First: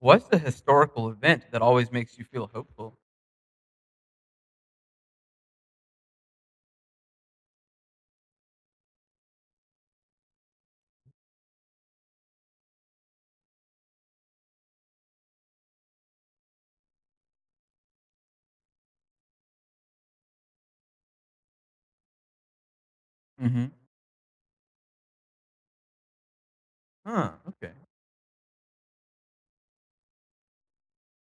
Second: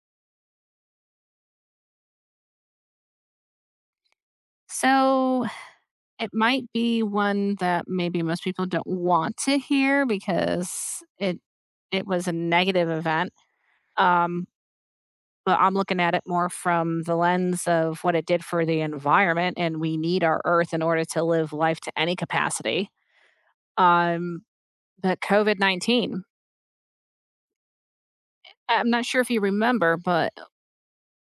What's the historical event that always makes you feel hopeful? So it might be one that maybe most people don't want to hear because it was a negative event. Um, but I'm looking at it more from the lens of what it did for the environment, and we need our Earth in order to live life to any capacity. Mhm. Um, but COVID 19. Huh, okay. I'm not sure if you remember, but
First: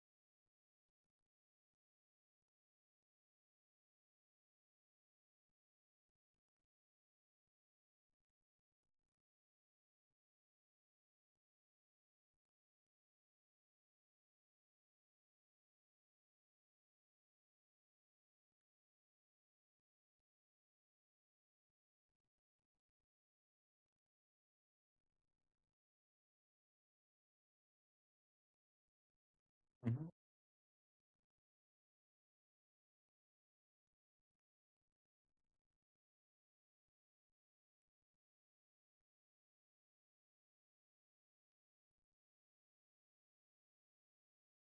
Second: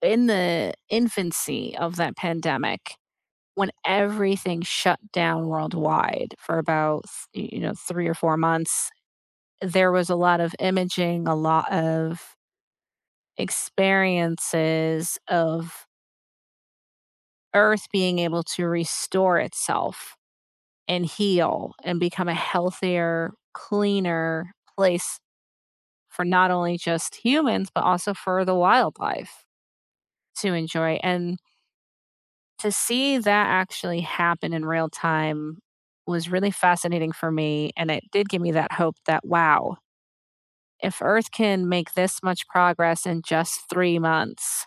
in the infancy of that pandemic, when everything shut down worldwide for about you know 3 or 4 months, there was a lot of imaging, a lot of experiences of Earth being able to restore itself and heal and become a healthier, cleaner place for not only just humans, but also for the wildlife Mhm. to enjoy. And to see that actually happen in real time was really fascinating for me. And it did give me that hope that, wow, if Earth can make this much progress in just 3 months,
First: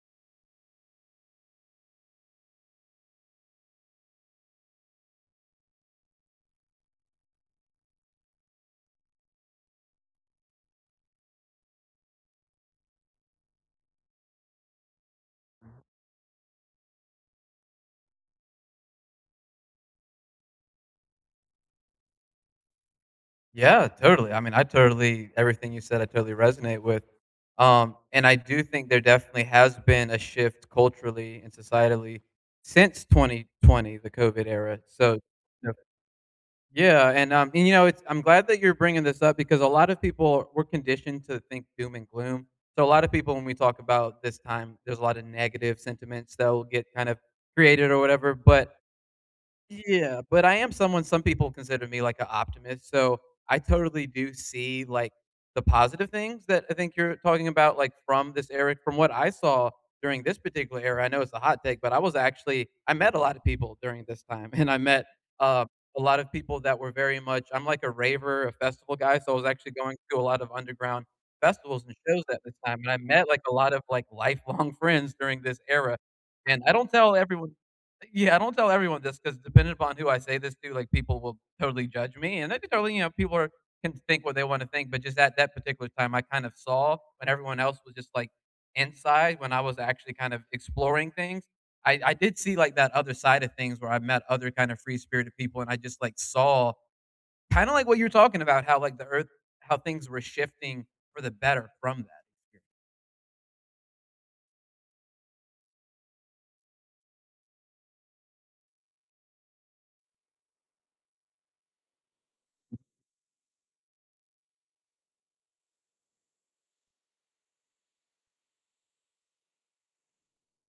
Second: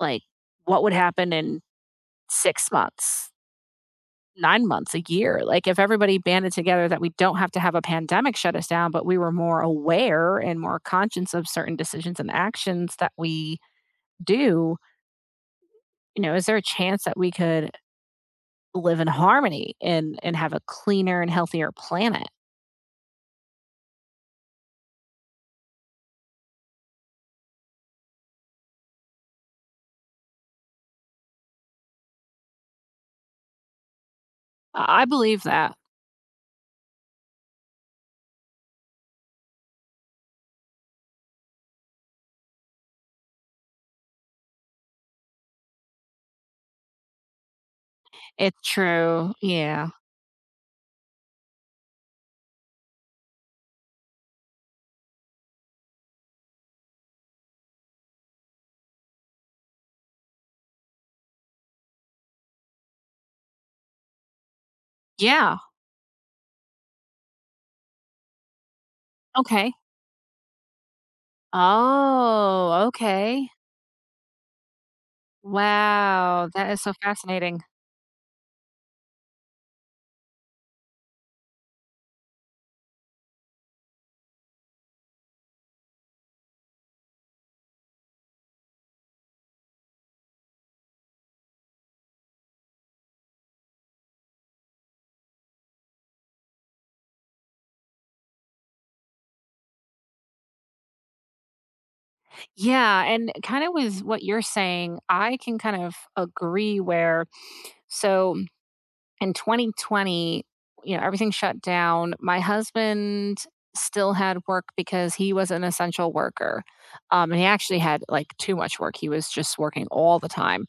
like, what would happen in 6 months, 9 months, a year? Like, if everybody banded together that we don't have to have a pandemic shut us down, but we were more aware and more conscious of certain decisions and actions that we do, you know, is there a chance that we could live in harmony and have a cleaner and healthier planet? Yeah, totally. I totally everything you said, I totally resonate with. And I do think there definitely has been a shift culturally and societally since 2020, the COVID era. I So believe that. yeah, and, you know, it's I'm glad that you're bringing this up because a lot of people we're conditioned to think doom and gloom. So a lot of people when we talk about this time, there's a lot of negative sentiments that will get kind of created or whatever, It's but true. Yeah. yeah, but I am someone some people consider me like an optimist, so I totally do see, like, the positive things that I think you're talking about, like, from this era. From what I saw during this particular era, I know it's a hot take, but I was actually I met a lot of people during this time, and I met, Yeah, uh, a lot of people that were very much I'm like a raver, a festival guy, so I was okay. actually going to a lot of underground festivals and shows at the time, Oh, and I met, like, okay. a lot of, like, lifelong friends during this era, Wow, and that I is don't so tell everyone fascinating. yeah, I don't tell everyone this because depending upon who I say this to, like people will totally judge me, and they can totally, you know, people are can think what they want to think. But just at that particular time, I kind of saw when everyone else was just like inside, when I was actually kind of exploring things. I did see like that other side of things where I met other kind of free spirited people, and I just like saw kind of like what you're talking about, how like the earth, how things were shifting for the better from that Yeah, and kinda with what you're saying, I can kind of agree where so in 2020, you know, everything shut down. My husband still had work because he was an essential worker. And he actually had like too much work. He was just working all the time.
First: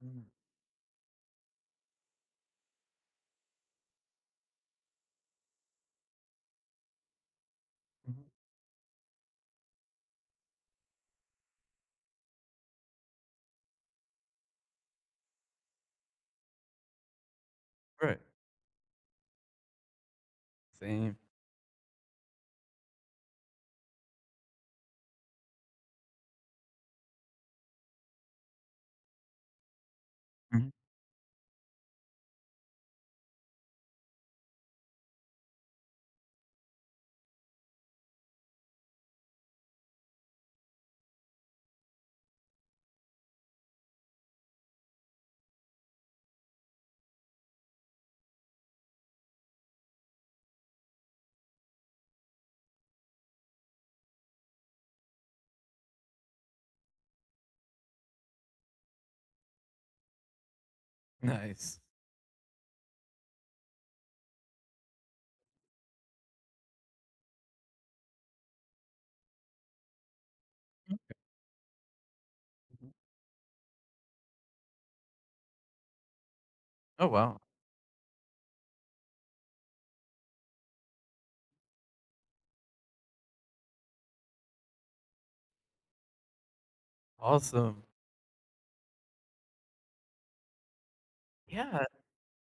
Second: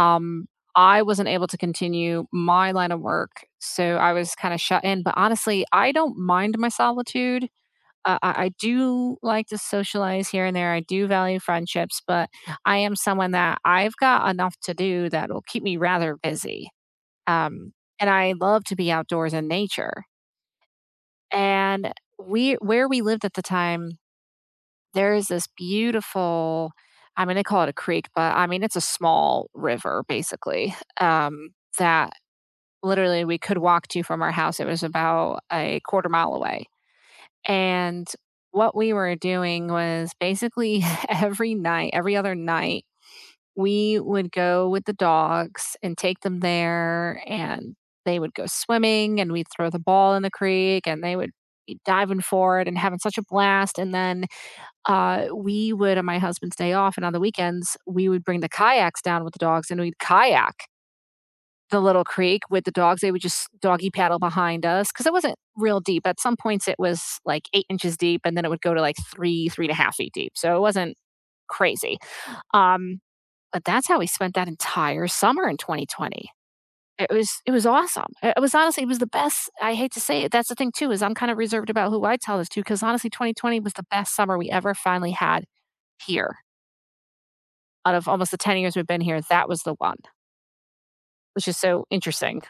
experience. I wasn't able to continue my line of work. So I was kind of shut in. But honestly, I don't mind my solitude. Mm, mhm. I do like to socialize here and there. I do value friendships, but I am someone that I've got enough to do that will keep me rather busy. Um, and Right. I love to be outdoors in nature. Same. And we where we lived at the time, there is this beautiful, I'm gonna call it a creek, but I mean it's a small river Mhm. basically, that literally we could walk to from our house. It was about 1/4 mile away. And what we were doing was basically every night, every other night we would go with the dogs and take them there, and they would go swimming, and we'd throw the ball in the creek, and they would be diving for it and having such a blast. And then we would, on my husband's day off and on the weekends, we would bring the kayaks down with the dogs and we'd kayak the Nice. little creek with the dogs. They would just doggy paddle behind us because it wasn't real deep. At some points, it was like 8 inches deep, and then it would go to like three and a half feet deep. So it wasn't Mhm. crazy. Um, but that's how we spent that entire summer in 2020. Oh It was wow. Awesome. It was honestly it was the best. I hate to say it. That's the thing too is I'm kind of reserved about who I tell this to because honestly, 2020 was the best summer we ever finally had here. Awesome. Out of almost the 10 years we've been here, that was the one, which is Yeah, so interesting.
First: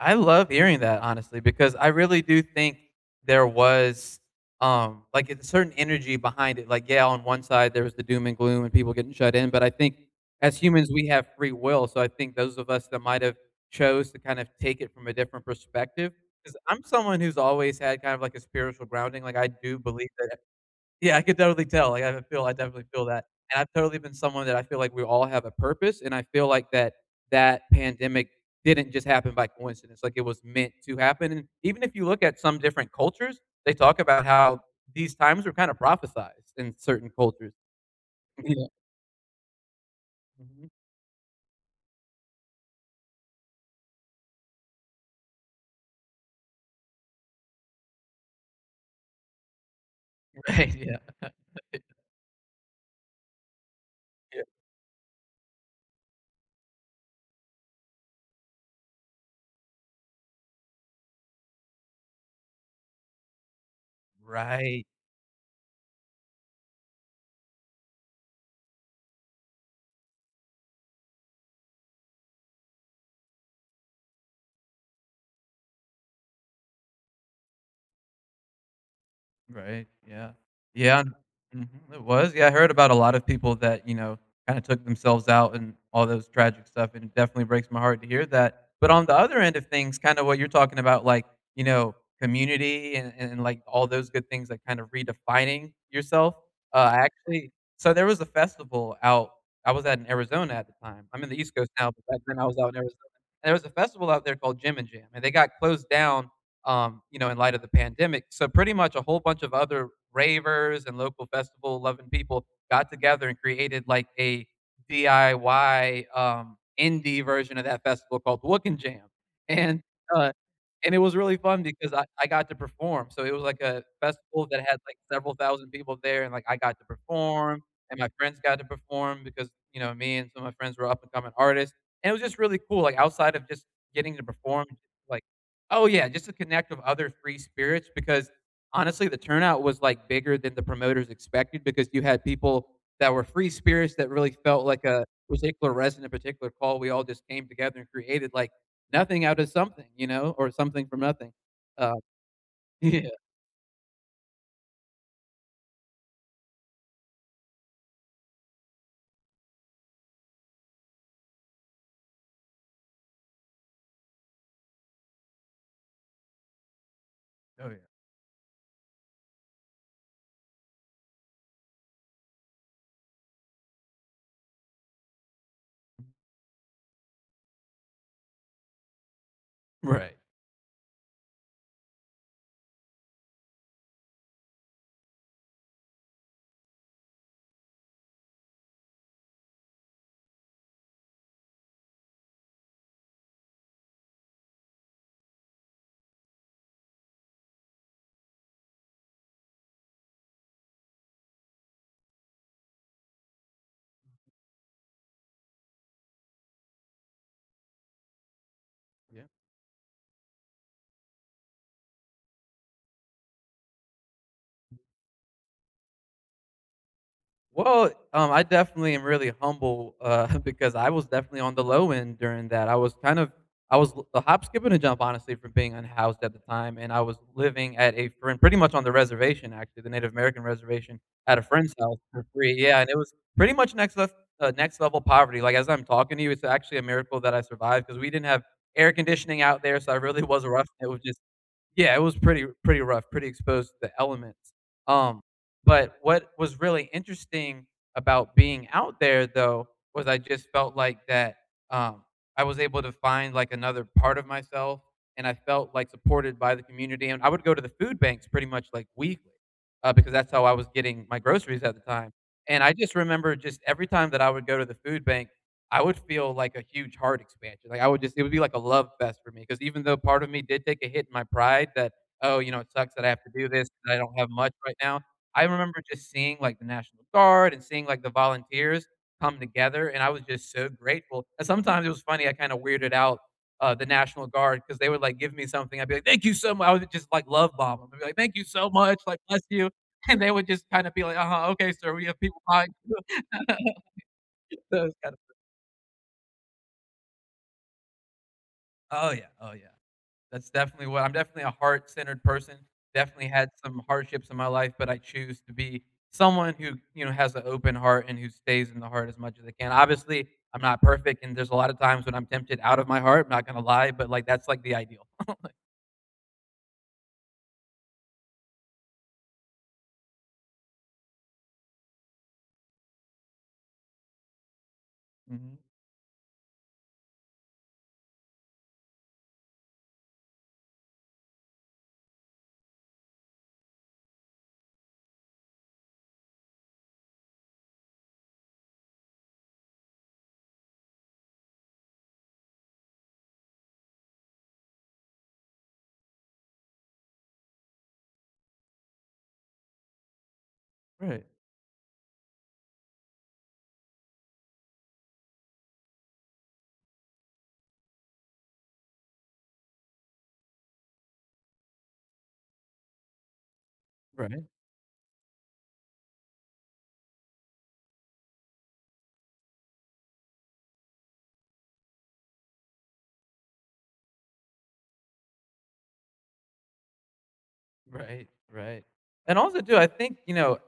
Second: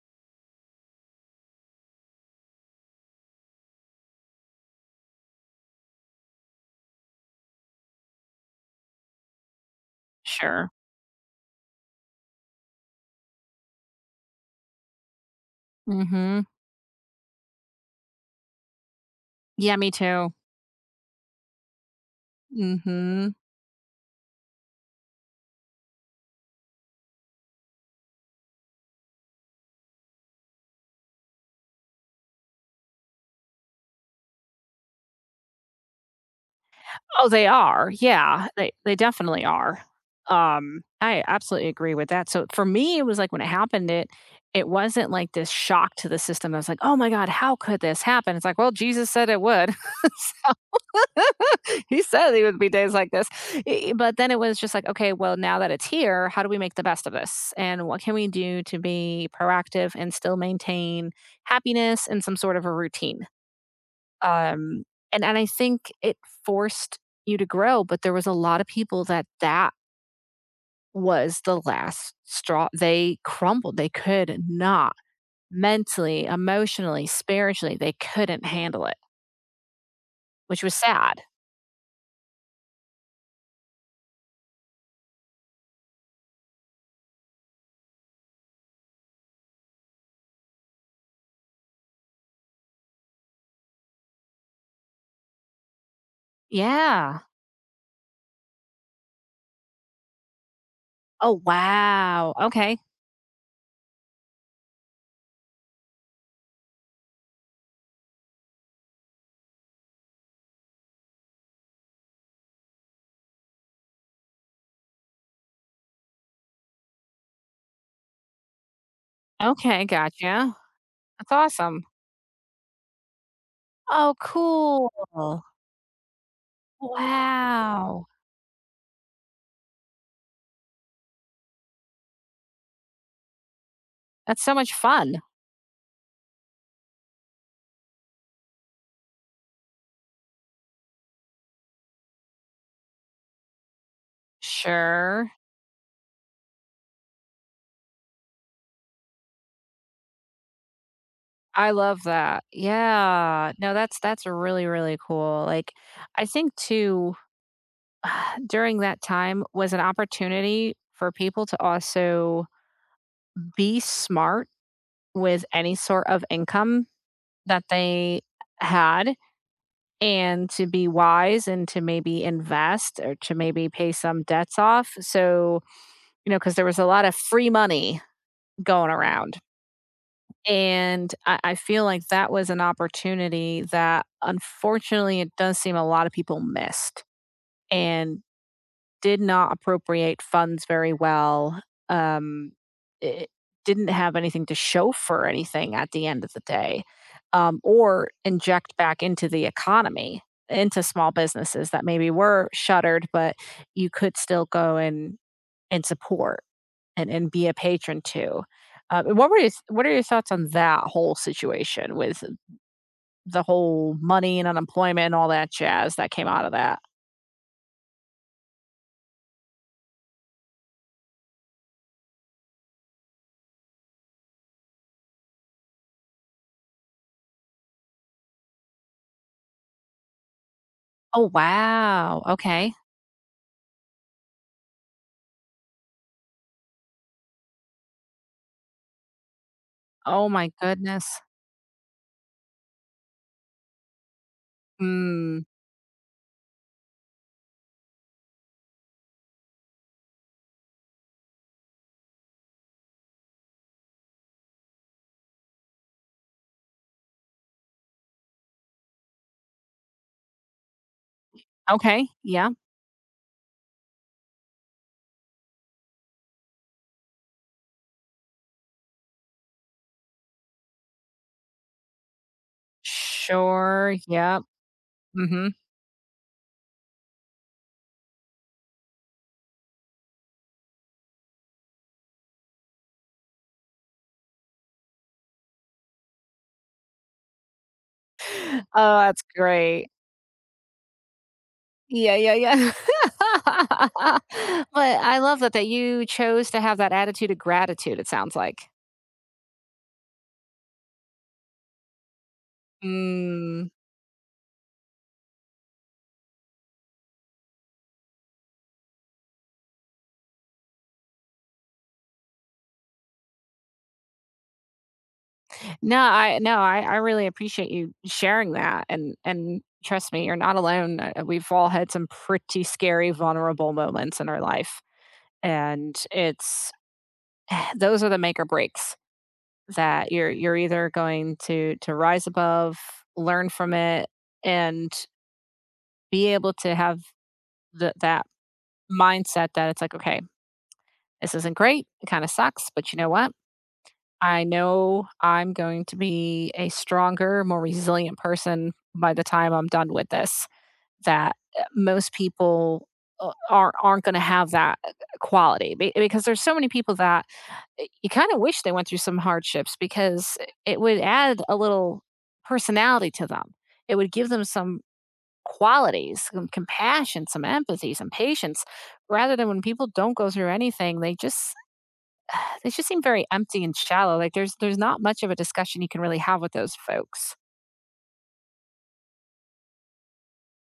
I love hearing that honestly because I really do think there was like a certain energy behind it. Like, yeah, on one side there was the doom and gloom and people getting shut in, but I think as Sure. humans we have free will. So I think those of us that might have chose to kind of take it from a different perspective. Mhm. Because I'm someone who's always had kind of like a spiritual grounding. Like I Yeah, do me believe too. that yeah, I could definitely tell. Like, I feel I definitely feel that. Mhm. And I've totally been someone that I feel like we all have a purpose, and I feel like that pandemic didn't just happen by coincidence, like, it was meant to happen, and even if you look at some different cultures, they talk about how these times were kinda prophesized in certain Oh, they cultures. are. Yeah, Yeah. they definitely are. Mhm. I absolutely agree with that. So for me, it was like when it happened, it wasn't like this shock to the system. I was like, oh my God, how could this happen? It's like, well, Jesus said it would. Right, yeah. He said there would be days like this. But then it Yeah. was just like, okay, well, now that it's here, how do we make the best of this? And what can we do to be proactive and still maintain happiness and some sort of a routine? Um, Right. and I think it forced you to grow, but there was a lot of people that was the last straw. They crumbled. They could not mentally, emotionally, spiritually. They couldn't handle it, Right, yeah. which was Yeah, sad. mhm, it was, yeah, I heard about a lot of people that, you know, kinda took themselves out and all those tragic stuff, and it definitely breaks my heart to hear that, but on the other end of things, kinda what you're talking about, like, you know, community and, like, all those good things, like, kind of redefining yourself, I Yeah. actually so there was a festival out I was at in Arizona at the time, I'm in the Oh East Coast now, but back wow. then I was out in Okay. Arizona, and there was a festival out there called Jim and Jam, and they got closed down you know, in light of the pandemic. So pretty much a whole bunch of other ravers and local festival loving people got together and created like a DIY indie version of that festival called Wookin' Jam. And Okay. uh, Gotcha. and it was That's really fun awesome. because I got to perform. So it was like a Oh, festival that had cool. like several thousand people there, and like I got to perform, and Wow. my friends got to perform because you know me and some of my friends were up and coming artists, and it was just really cool. Like outside of just getting to That's so perform, much fun. like oh, yeah, just to connect with other free spirits because honestly, the turnout was, like, bigger than the promoters expected because you had people that were free spirits that really felt like a Sure. particular resident, a particular call. We all just came together and created, like, nothing out of something, you know, or something from nothing. I Uh, love that. yeah. Yeah. No, that's really, really cool. Like, I think too, during that time was an opportunity for people to also be smart with any sort of income that Oh, yeah. they had and to be wise and to maybe invest or to maybe pay some debts off. So, you know, because there was a lot of free money going around. Right. And I feel like that was an opportunity that unfortunately it does seem a lot of people missed and did not appropriate funds very well. Um, it didn't have anything to show for anything at the end of the day, or inject back into the economy, into small businesses that maybe were shuttered but you could still go and support and be a patron to. Yeah. What are your thoughts on that whole situation with the whole money and unemployment and all that jazz that came out of that? Well, I definitely am really humble because I was definitely on the low end during that. I was kind of I was l- a hop, skip, and a jump, honestly, from being unhoused at the time, and I was living at a friend, pretty much on the reservation, actually, the Native American reservation, Oh at a friend's house wow. for free. Okay. Yeah, and it was pretty much next level poverty. Like as I'm talking to you, it's actually a miracle that I survived because we didn't have air conditioning out there, so I really Oh was my rough. It was just goodness. yeah, it was pretty pretty rough, pretty exposed to the elements. Um, Mm. but what was really interesting about being out there though was I just felt like that, um, I was able to find, like, another part of myself, and I felt, like, supported by the community, and I would go to the food banks pretty much, like, weekly, because that's how I was getting my groceries at the Okay. time, Yeah. and I just remember just every time that I would go to the food bank I would feel like a huge heart expansion. Like I would just it would be like a love fest for me because even though part of me did take a hit in my pride that, "Oh, you know, it sucks that I have to do this, Sure. that I don't have Yeah. much right now." I Mm-hmm. remember just seeing, like, the National Guard and seeing, like, the volunteers come together, and I was just so grateful, and sometimes it was funny, I kinda weirded out, the National Guard because they would, like, give me something, I'd be like, "Thank you so much." I would just, like, love bomb them. 'Em. I'd be like, "Thank you so Oh, much, like, that's bless you," great. and they would just kinda be like, "Uh-huh, okay, sir, we Yeah, have yeah, people yeah. behind you." But So it's kind I of love that that you chose to have that attitude of gratitude. It sounds like. oh yeah, oh yeah. That's definitely what I'm definitely a heart-centered person. Definitely had Mm. some hardships in my life, but I choose to be someone who, you know, has an open heart and who stays in the heart as much as I can. Obviously, I'm not perfect, and there's a lot of times when I'm tempted out of my heart, I'm not gonna lie, but, like, that's, like, the ideal. No, I really appreciate you sharing that, and trust me, you're not alone. We've all had some pretty scary, vulnerable moments in our life, Mhm. and it's those are the make or breaks that you're either going to rise above, learn from it, and be able to have that mindset that it's like, okay, this isn't great, it kind of sucks, but you know what? I know I'm going to be a stronger, more resilient person by the time I'm done with this. Right. That most people aren't going to have that quality because there's so many people that you kind of wish they went through some hardships because it would add a little personality to them. It would give Right. them some qualities, some compassion, some empathy, some patience, rather than when people don't go through anything, they just they just seem very empty and shallow. Like there's not much of a discussion you can really have with those folks. Right. Right. And also too, I think, you know,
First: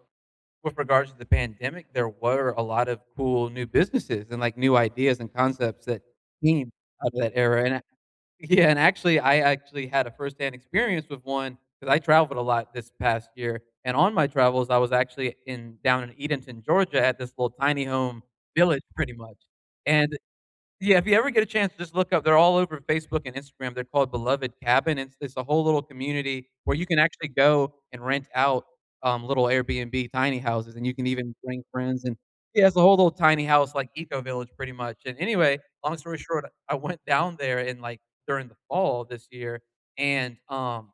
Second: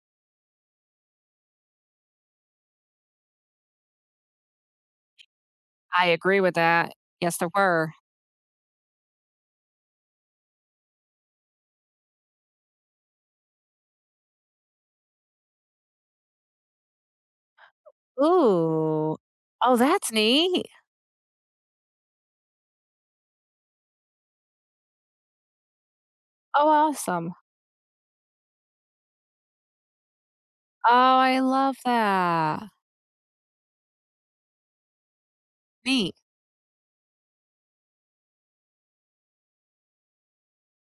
with regards to the pandemic, there were a lot of cool new businesses and, like, new ideas and concepts that I agree with came that. out of that Yes, there era, and were. yeah, and actually, I actually had a firsthand experience with one because I traveled a lot this past year, and on my travels, I was actually in down in Edenton, Georgia, at this little tiny home village pretty Ooh. much, Oh, that's and neat. yeah, if you ever get a chance, just look up they're all over Facebook and Instagram, they're called Beloved Cabin, it's a whole little community Oh, where you can actually awesome. go and rent out, little Airbnb tiny houses, and Oh, you can even I bring love friends, and that. yeah, it's a whole little tiny house, like eco village pretty much, and anyway, long Neat. story short, I went down there in, like, during the fall this year, and,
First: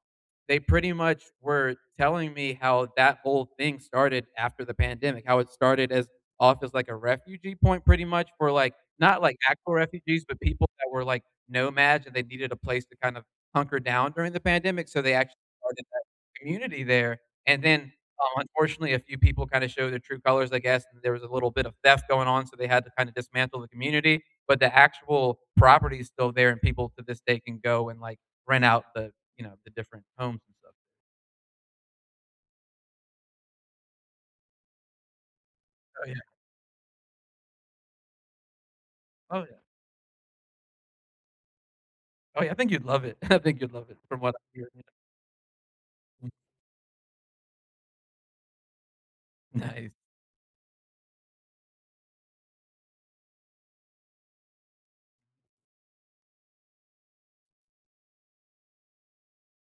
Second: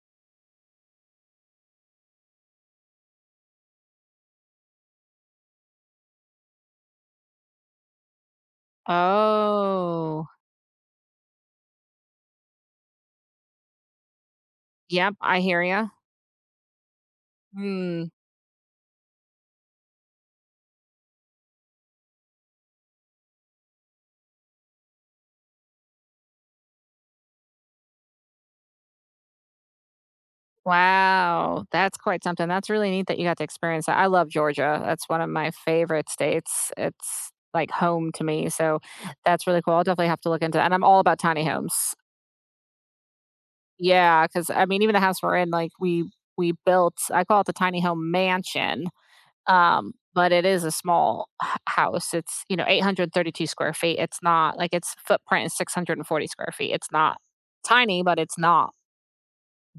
they pretty much were telling me how that whole thing started after the pandemic, how it started as off as, like, a refugee point pretty much for, like, not like actual refugees, Oh. but people that were, like, nomads and they needed a place to kind of hunker down during the pandemic, so Yep, they actually I hear started you. that community there, and then, Hmm. Unfortunately, a few people kinda showed their true colors, I guess, and there was a little bit of theft going on, so they had to kinda dismantle the community, but the actual property is still there, and people to this day can go and, like, rent out the, you know, the different homes and stuff. Wow. That's quite something. That's really neat that you got to experience that. I love Georgia. That's one of my Oh, favorite yeah. states. It's like home to me. So Oh, that's yeah. really cool. I'll definitely have to look into that. And I'm all about tiny homes. Oh, yeah, I think you'd love it. I think you'd love it from Yeah, what I because I hear. mean, even the house we're in, like, we we built, I call it the tiny home mansion, Nice. but it is a small h house. It's, you know, 832 square feet. It's not like, its footprint is 640 square feet. It's not tiny, but it's not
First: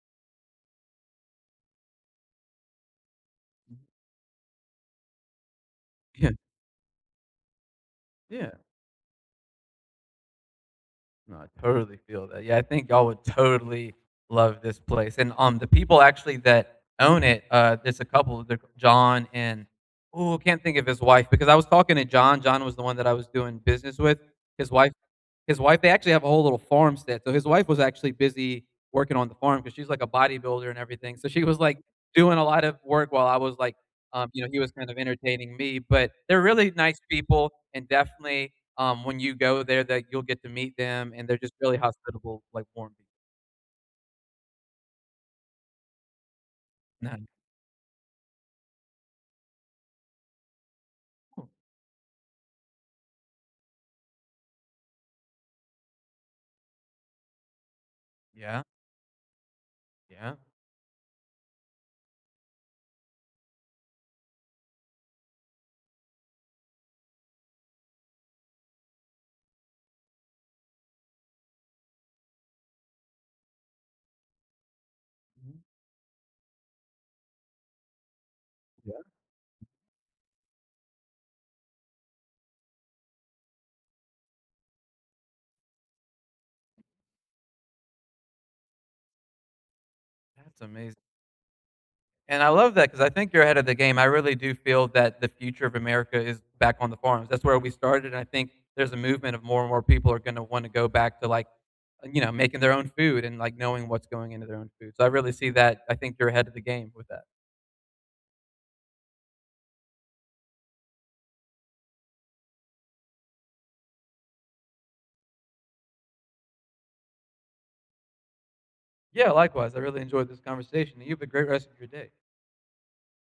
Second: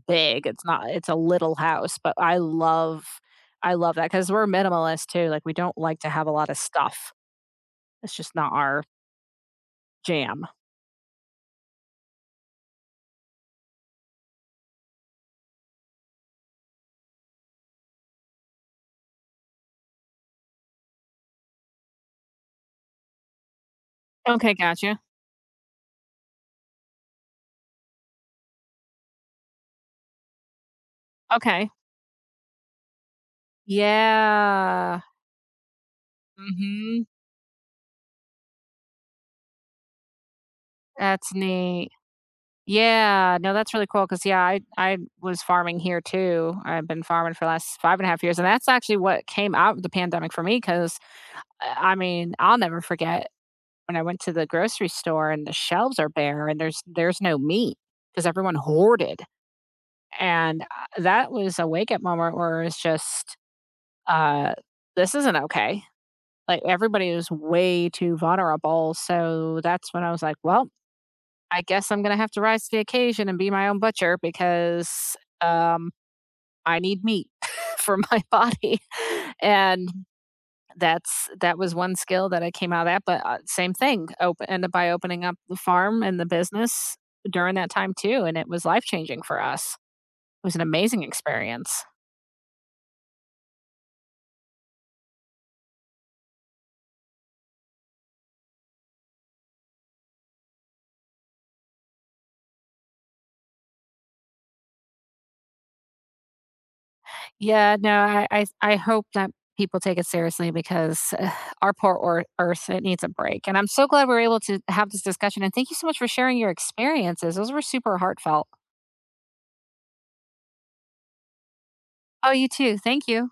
big. It's not it's a little house, but I love that because 'cause we're minimalist too, like, we don't like to have Yeah. a lot of stuff. It's just Yeah. not our jam. No, I totally feel that. Yeah, I think y'all would totally love this place. And the people actually that own it, there's a couple, they're John and oh, can't think of his wife because I was talking to John. John was the one that I was doing business with. Okay, His wife, gotcha. his wife, they actually have a whole little farmstead. So his wife was actually busy working on the farm because she's like a bodybuilder and everything. So she was Okay. like doing a lot of work while I was like, you know, he was kind of Yeah. entertaining me. But they're really nice Mhm. people and definitely when you go there that you'll get to meet them, and That's they're just really neat. hospitable, like, warm people. Yeah, no, that's really cool. Cause yeah, I was farming here too. I've been Nah mhm. farming for the last 5 and a half years, and that's actually what came out of the pandemic for me. Cause I mean, I'll never forget when I went to the grocery store and the shelves are bare and there's no meat because everyone Yeah, hoarded, yeah, and, that was a wake-up moment where it's just, uh, "This isn't okay." Like, everybody is way too vulnerable, so that's when I was like, "Well, I guess I'm going to have to rise to the occasion and be my own butcher because mhm. I need meat for my body." Yeah, And that was one skill that I came out of that. But same thing, open ended by opening up the farm and the business during that time too, and it was life changing for us. It was an that's amazing, amazing experience. and I love that because I think you're ahead of the game. I really do feel that the future of America is back on the farms. That's where we started, and I think there's a movement of more and more people are gonna wanna go back to, like, you know, making their own food and, like, knowing what's going into their own food, so I really see that. I think you're ahead of the game with that. Yeah, no, I hope that people take it seriously because our poor or earth, it needs a break. And I'm so glad we were able to have this discussion. And thank you so much for sharing your experiences. Those were super heartfelt. Yeah, likewise, I really enjoyed this conversation, and you have a great rest of your day. Oh, you too. Thank you.